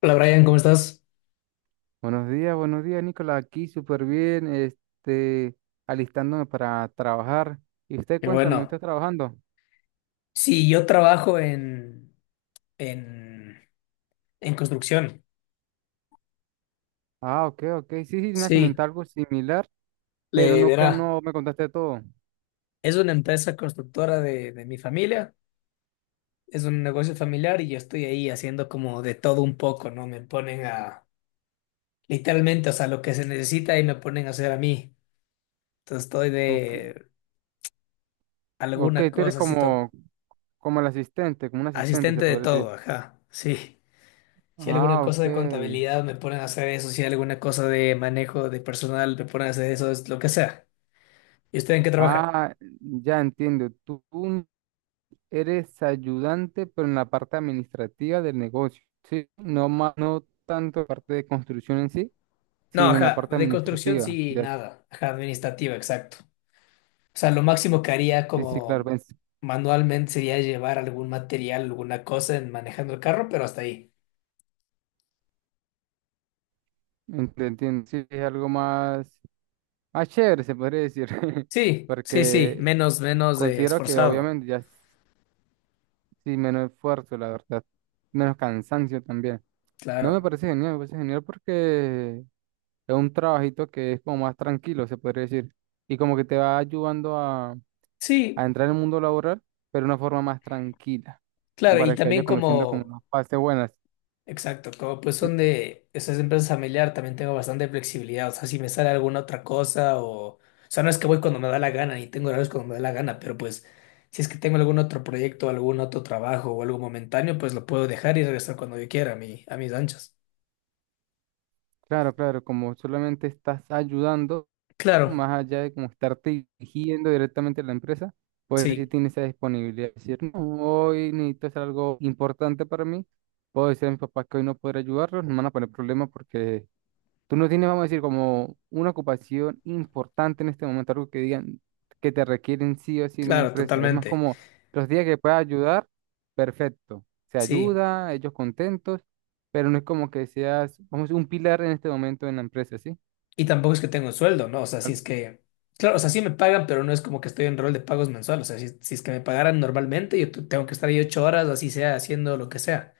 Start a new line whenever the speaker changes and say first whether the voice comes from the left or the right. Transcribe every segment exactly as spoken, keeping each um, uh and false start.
left: Hola Brian, ¿cómo estás?
right: Buenos días, buenos días, Nicolás. Aquí súper bien, este, alistándome para trabajar. Y usted
left: Qué
right: cuéntame,
left: bueno.
right: ¿usted trabajando?
left: Sí, yo trabajo en, en, en construcción.
right: Ah, ok, ok. Sí, sí, me ha
left: Sí,
right: algo similar, pero
left: le
right: nunca
left: verá.
right: no me contaste todo.
left: Es una empresa constructora de, de mi familia, es un negocio familiar y yo estoy ahí haciendo como de todo un poco, ¿no? Me ponen a, literalmente, o sea, lo que se necesita y me ponen a hacer a mí. Entonces estoy
right: Ok,
left: de
right: ok,
left: alguna
right: tú eres
left: cosa, así to-
right: como, como el asistente, como un asistente, se
left: asistente de
right: podría decir.
left: todo, ajá, sí. Si hay alguna
right: Ah,
left: cosa de
right: ok.
left: contabilidad me ponen a hacer eso, si hay alguna cosa de manejo de personal me ponen a hacer eso, es lo que sea. ¿Y usted en qué trabaja?
right: Ah, ya entiendo. Tú un- eres ayudante, pero en la parte administrativa del negocio. Sí, no más, no tanto parte de construcción en sí.
left: No,
right: Sí, en la
left: ajá,
right: parte
left: de construcción
right: administrativa.
left: sí,
right: Ya,
left: nada. Ajá, administrativa, exacto. O sea, lo máximo que haría
right: sí, sí, claro,
left: como
right: ven-
left: manualmente sería llevar algún material, alguna cosa en manejando el carro, pero hasta ahí.
right: ent- entiendo. Sí, es algo más, más chévere, se podría decir.
left: Sí, sí, sí,
right: Porque
left: menos, menos eh,
right: considero que
left: esforzado.
right: obviamente ya es- sí, menos esfuerzo, la verdad. Menos cansancio también. No me
left: Claro.
right: parece genial, me parece genial porque es un trabajito que es como más tranquilo, se podría decir. Y como que te va ayudando a, a
left: Sí,
right: entrar en el mundo laboral, pero de una forma más tranquila. Como
left: claro, y
right: para que vayas
left: también
right: conociendo como
left: como...
right: las fases buenas.
left: Exacto, como pues son de esas empresas familiar, también tengo bastante flexibilidad. O sea, si me sale alguna otra cosa o... O sea, no es que voy cuando me da la gana y tengo horarios cuando me da la gana, pero pues si es que tengo algún otro proyecto, algún otro trabajo o algo momentáneo, pues lo puedo dejar y regresar cuando yo quiera a mi, a mis anchas.
right: Claro, claro, como solamente estás ayudando,
left: Claro,
right: más allá de como estarte dirigiendo directamente a la empresa, pues si
left: sí,
right: tienes esa disponibilidad de decir, no, hoy necesito hacer algo importante para mí, puedo decir a mis papás que hoy no podré ayudarlos, no me van a poner problemas porque tú no tienes, vamos a decir, como una ocupación importante en este momento, algo que digan que te requieren sí o sí en la
left: claro,
right: empresa. Es más
left: totalmente.
right: como los días que puedas ayudar, perfecto. Se
left: Sí,
right: ayuda, ellos contentos, pero no es como que seas, vamos a decir, un pilar en este momento en la empresa, ¿sí?
left: y tampoco es que tengo un sueldo, ¿no? O sea, si
right: Al
left: es que... Claro, o sea, sí me pagan, pero no es como que estoy en rol de pagos mensuales. O sea, si, si es que me pagaran normalmente, yo tu- tengo que estar ahí ocho horas, así sea, haciendo lo que sea.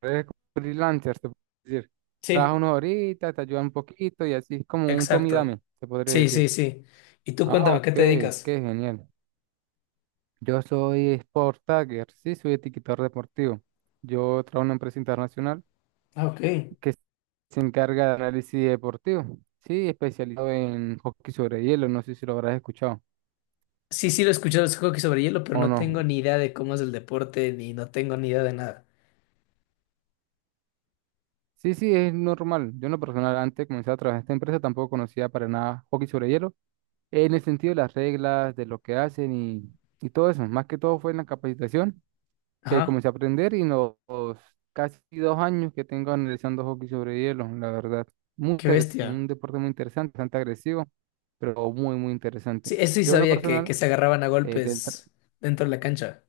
right: revés, como freelancer, se puede decir. Trabaja
left: Sí.
right: uno ahorita, te ayuda un poquito y así es como un tome y
left: Exacto.
right: dame, se podría
left: Sí,
right: decir.
left: sí, sí. Y tú
right: Ah,
left: cuéntame, ¿a qué
right: ok,
left: te
right: qué
left: dedicas?
right: genial. Yo soy Sport Tagger, sí, soy etiquetador deportivo. Yo trabajo en una empresa internacional
left: Ah, ok.
right: que se encarga de análisis deportivo, sí, especializado en hockey sobre hielo, no sé si lo habrás escuchado
left: Sí, sí, lo he escuchado, es hockey sobre hielo, pero
right: o
left: no tengo
right: no.
left: ni idea de cómo es el deporte, ni no tengo ni idea de nada.
right: Sí, sí, es normal. Yo en lo personal, antes de comenzar a trabajar en esta empresa, tampoco conocía para nada hockey sobre hielo, en el sentido de las reglas, de lo que hacen y, y todo eso. Más que todo fue en la capacitación que
left: Ajá,
right: comencé a aprender y en los casi dos años que tengo analizando hockey sobre hielo, la verdad. Muy
left: qué
right: interesante, un
left: bestia.
right: deporte muy interesante, bastante agresivo, pero muy, muy interesante.
left: Sí, eso sí
right: De una
left: sabía que,
right: personal,
left: que se agarraban a
right: eh, del tra-
left: golpes dentro de la cancha.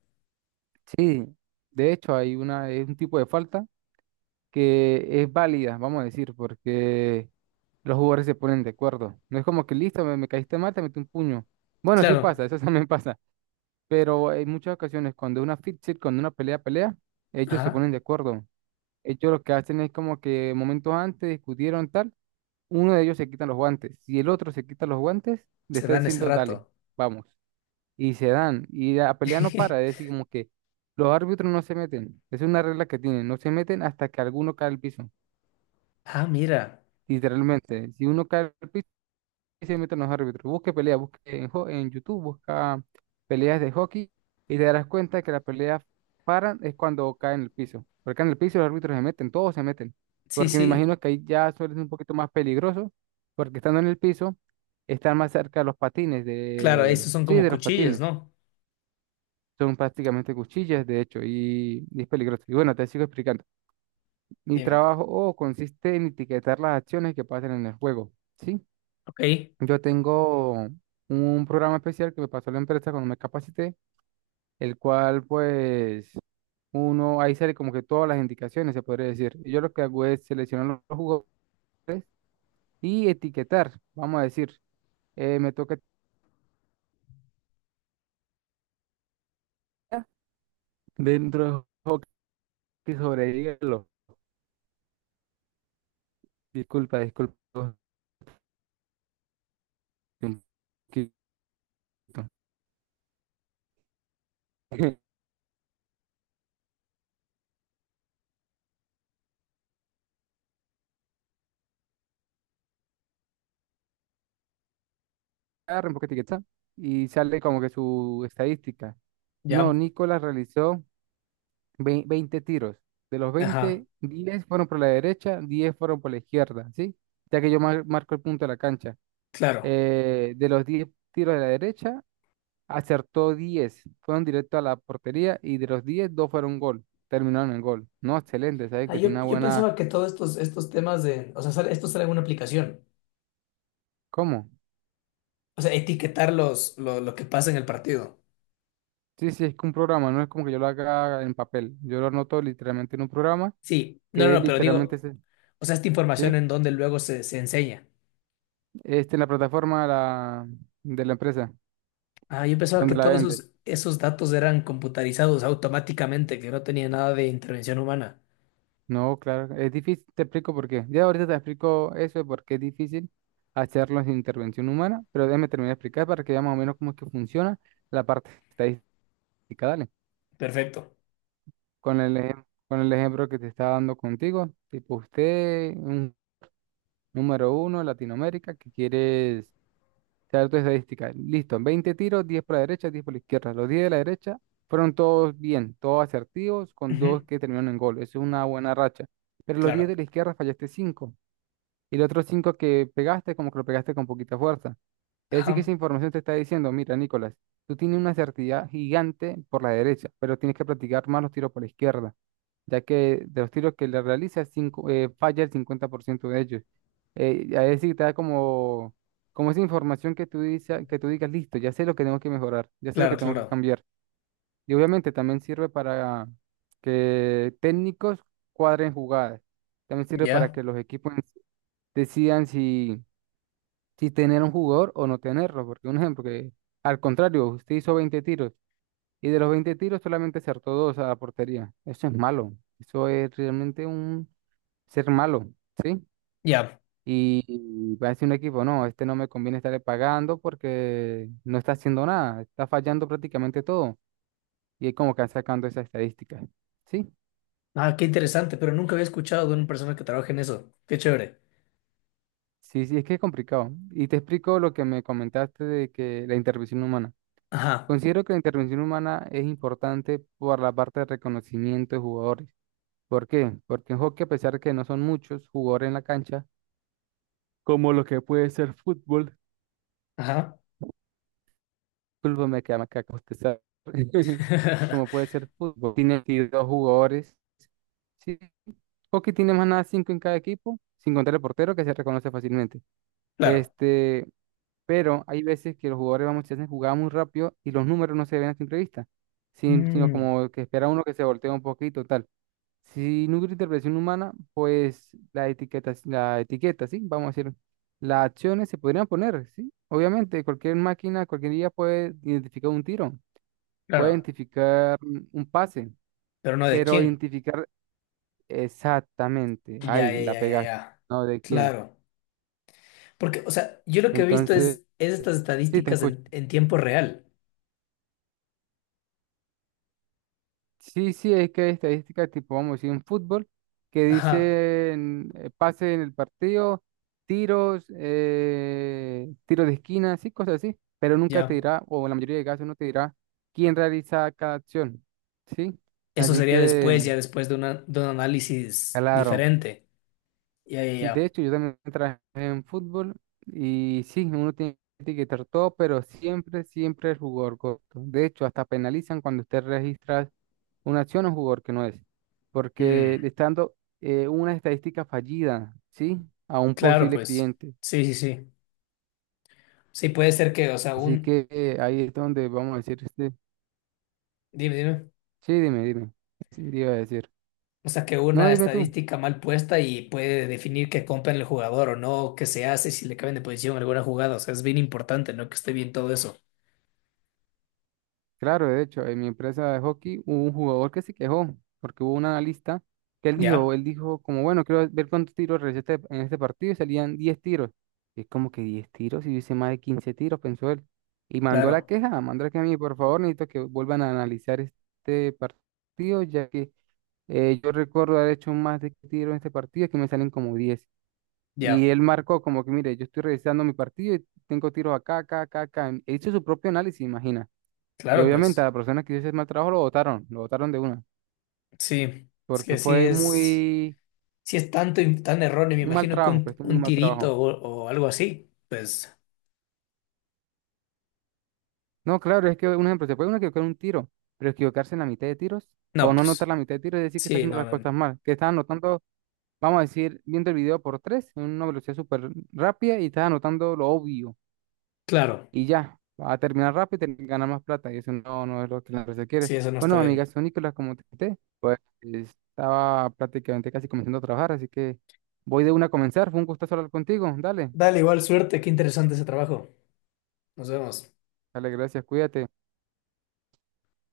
right: Sí, de hecho hay una, es un tipo de falta que es válida, vamos a decir, porque los jugadores se ponen de acuerdo. No es como que listo, me, me caíste mal, te metí un puño. Bueno, sí
left: Claro,
right: pasa, eso también pasa. Pero en muchas ocasiones, cuando es una fight, cuando una pelea, pelea, ellos se
left: ajá,
right: ponen de acuerdo. Ellos lo que hacen es como que momentos antes discutieron tal, uno de ellos se quita los guantes. Si el otro se quita los guantes, le
left: se
right: está
left: dan ese
right: diciendo, dale,
left: rato.
right: vamos. Y se dan. Y la pelea no para, es decir, como que los árbitros no se meten. Es una regla que tienen, no se meten hasta que alguno cae al piso.
left: Ah, mira,
right: Literalmente, si uno cae al piso, y se meten los árbitros. Busque peleas, busque en, ho- en YouTube, busca peleas de hockey y te darás cuenta que las peleas paran es cuando caen en el piso. Porque caen en el piso los árbitros se meten, todos se meten.
left: sí,
right: Porque me
left: sí,
right: imagino que ahí ya suele ser un poquito más peligroso, porque estando en el piso, están más cerca de los patines,
left: claro,
right: de...
left: esos son
right: sí,
left: como
right: de los
left: cuchillas,
right: patines.
left: ¿no?
right: Son prácticamente cuchillas, de hecho, y, y es peligroso. Y bueno, te sigo explicando. Mi
left: Dime.
right: trabajo oh, consiste en etiquetar las acciones que pasan en el juego, ¿sí?
left: Ok,
right: Yo tengo un programa especial que me pasó la empresa cuando me capacité, el cual pues uno ahí sale como que todas las indicaciones, se podría decir. Y yo lo que hago es seleccionar los los jugos y etiquetar, vamos a decir, eh, me toca etiquetar dentro del juego que sobrevive los- Disculpa, disculpa. Un poquito. Agarra un poco etiqueta y sale como que su estadística. No,
left: ya,
right: Nicolás realizó Ve- veinte tiros. De los
left: ajá,
right: veinte diez fueron por la derecha, diez fueron por la izquierda, ¿sí? Ya que yo mar- marco el punto de la cancha.
left: claro.
right: Eh, de los diez tiros de la derecha, acertó diez. Fueron directo a la portería y de los diez dos fueron gol. Terminaron en gol. No, excelente, ¿saben?
left: Ah,
right: Que tiene
left: yo,
right: una
left: yo
right: buena...
left: pensaba que todos estos, estos temas de, o sea, sale- esto sale en una aplicación.
right: ¿Cómo?
left: O sea, etiquetar los, lo, lo que pasa en el partido.
right: Sí, sí, es que un programa, no es como que yo lo haga en papel. Yo lo anoto literalmente en un programa
left: Sí, no, no,
right: que es
left: no, pero
right: literalmente,
left: digo,
right: ese-
left: o sea, esta información
right: ¿sí?
left: en donde luego se, se enseña.
right: Este en la plataforma de la, de la empresa,
left: Ah, yo pensaba que
right: donde la
left: todos
right: vende.
left: esos, esos datos eran computarizados automáticamente, que no tenía nada de intervención humana.
right: No, claro, es difícil, te explico por qué. Ya ahorita te explico eso de por qué es difícil hacerlo sin intervención humana, pero déjame terminar de explicar para que veas más o menos cómo es que funciona la parte estadística. Dale,
left: Perfecto.
right: con el ejem- con el ejemplo que te estaba dando contigo, tipo usted, un número uno, Latinoamérica, que quieres saber tu estadística. Listo, veinte tiros, diez por la derecha, diez por la izquierda. Los diez de la derecha fueron todos bien, todos asertivos, con dos
left: Ujú.
right: que terminaron en gol. Eso es una buena racha. Pero los diez de
left: Claro.
right: la izquierda fallaste cinco. Y los otros cinco que pegaste, como que lo pegaste con poquita fuerza. Es decir, que esa
left: Ajá.
right: información te está diciendo, mira, Nicolás, tú tienes una certidumbre gigante por la derecha, pero tienes que practicar más los tiros por la izquierda, ya que de los tiros que le realizas, cinco, eh, falla el cincuenta por ciento de ellos. Eh, y a decir, te da como, como esa información que tú dices, que tú digas, listo, ya sé lo que tengo que mejorar, ya sé lo
left: Claro,
right: que tengo que
left: claro.
right: cambiar. Y obviamente también sirve para que técnicos cuadren jugadas. También sirve para
left: Ya,
right: que los equipos en sí decidan si si tener un jugador o no tenerlo. Porque un ejemplo que, al contrario, usted hizo veinte tiros y de los veinte tiros solamente acertó dos a la portería. Eso es malo. Eso es realmente un ser malo, ¿sí?
left: ya.
right: Y y va a decir un equipo, no, este no me conviene estarle pagando porque no está haciendo nada, está fallando prácticamente todo. Y es como que van sacando esas estadísticas, ¿sí?
left: Ah, qué interesante, pero nunca había escuchado de una persona que trabaje en eso. Qué chévere.
right: Sí, sí, es que es complicado. Y te explico lo que me comentaste de que la intervención humana.
left: Ajá,
right: Considero que la intervención humana es importante por la parte de reconocimiento de jugadores. ¿Por qué? Porque en hockey, a pesar que no son muchos jugadores en la cancha, como lo que puede ser fútbol,
left: ajá.
right: fútbol me queda más caca, usted sabe, como puede ser fútbol, tiene veintidós jugadores. Sí, hockey tiene más nada cinco en cada equipo, sin contar el portero que se reconoce fácilmente.
left: Claro.
right: Este, pero hay veces que los jugadores vamos se hacen jugadas muy rápido y los números no se ven a simple vista, sin- sino
left: Mm,
right: como que espera uno que se voltee un poquito, tal. Si no hubiera interpretación humana, pues la etiqueta, la etiqueta, ¿sí? Vamos a decir, las acciones se podrían poner, ¿sí? Obviamente, cualquier máquina, cualquier día puede identificar un tiro, puede
left: claro.
right: identificar un pase,
left: Pero no de
right: pero
left: quién.
right: identificar exactamente,
left: Ya,
right: ahí
left: ya,
right: la
left: ya, ya,
right: pegaste,
left: ya.
right: ¿no? ¿De quién?
left: Claro. Porque, o sea, yo lo que he visto
right: Entonces,
left: es, es estas
right: sí, te
left: estadísticas
right: escucho.
left: en, en tiempo real.
right: Sí, sí, es que hay estadísticas tipo, vamos a decir, en fútbol, que
left: Ajá,
right: dicen eh, pase en el partido, tiros, eh, tiros de esquina, así, cosas así, pero nunca te
left: ya.
right: dirá, o en la mayoría de casos no te dirá quién realiza cada acción, ¿sí?
left: Eso
right: Así
left: sería después,
right: que,
left: ya después de, una, de un análisis
right: claro,
left: diferente. Ya, ya,
right: sí, de
left: ya.
right: hecho, yo también trabajé en fútbol y sí, uno tiene que etiquetar todo, pero siempre, siempre el jugador corto. De hecho, hasta penalizan cuando usted registra una acción a un jugador que no es,
left: Mm,
right: porque le está dando eh, una estadística fallida, ¿sí? A un
left: claro,
right: posible
left: pues.
right: cliente.
left: Sí, sí, sí. Sí, puede ser que, o sea,
right: Así
left: un...
right: que eh, ahí es donde vamos a decir, este-
left: Dime, dime.
right: sí, dime, dime, ¿qué iba a decir?
left: O sea, que
right: No,
left: una
right: dime tú.
left: estadística mal puesta y puede definir que compran el jugador o no, qué se hace, si le cambian de posición alguna jugada. O sea, es bien importante, ¿no? Que esté bien todo eso.
right: Claro, de hecho, en mi empresa de hockey hubo un jugador que se quejó, porque hubo un analista que él dijo,
left: Ya,
right: él dijo como, bueno, quiero ver cuántos tiros realicé este- en este partido y salían diez tiros. Y es como que diez tiros, y yo hice más de quince tiros, pensó él. Y mandó la
left: claro,
right: queja, mandó la queja a mí, por favor, necesito que vuelvan a analizar este partido, ya que eh, yo recuerdo haber hecho más de tiros en este partido, que me salen como diez. Y
left: ya.
right: él marcó como que, mire, yo estoy revisando mi partido y tengo tiros acá, acá, acá, acá. Él hizo su propio análisis, imagina. Y
left: Claro,
right: obviamente a
left: pues.
right: la persona que hizo ese mal trabajo lo votaron, lo votaron de una,
left: Sí. Es
right: porque
left: que sí
right: fue
left: es.
right: muy,
left: Si es tanto y tan erróneo, me
right: un mal
left: imagino que
right: trabajo,
left: un,
right: prestó muy
left: un
right: mal trabajo.
left: tirito o, o algo así. Pues,
right: No, claro, es que un ejemplo, se puede uno equivocar en un tiro, pero equivocarse en la mitad de tiros o
left: no,
right: no anotar
left: pues,
right: la mitad de tiros es decir que está
left: sí,
right: haciendo
left: no,
right: las
left: no,
right: cosas
left: no.
right: mal, que está anotando, vamos a decir, viendo el video por tres en una velocidad súper rápida y está anotando lo obvio,
left: Claro,
right: y ya, va a terminar rápido y tener- ganar más plata. Y eso no, no es lo que la empresa quiere.
left: sí, eso no está
right: Bueno, amiga,
left: bien.
right: soy Nicolás, como te conté, pues estaba prácticamente casi comenzando a trabajar, así que voy de una a comenzar. Fue un gusto hablar contigo. Dale,
left: Dale, igual suerte, qué interesante ese trabajo. Nos vemos.
right: dale, gracias, cuídate.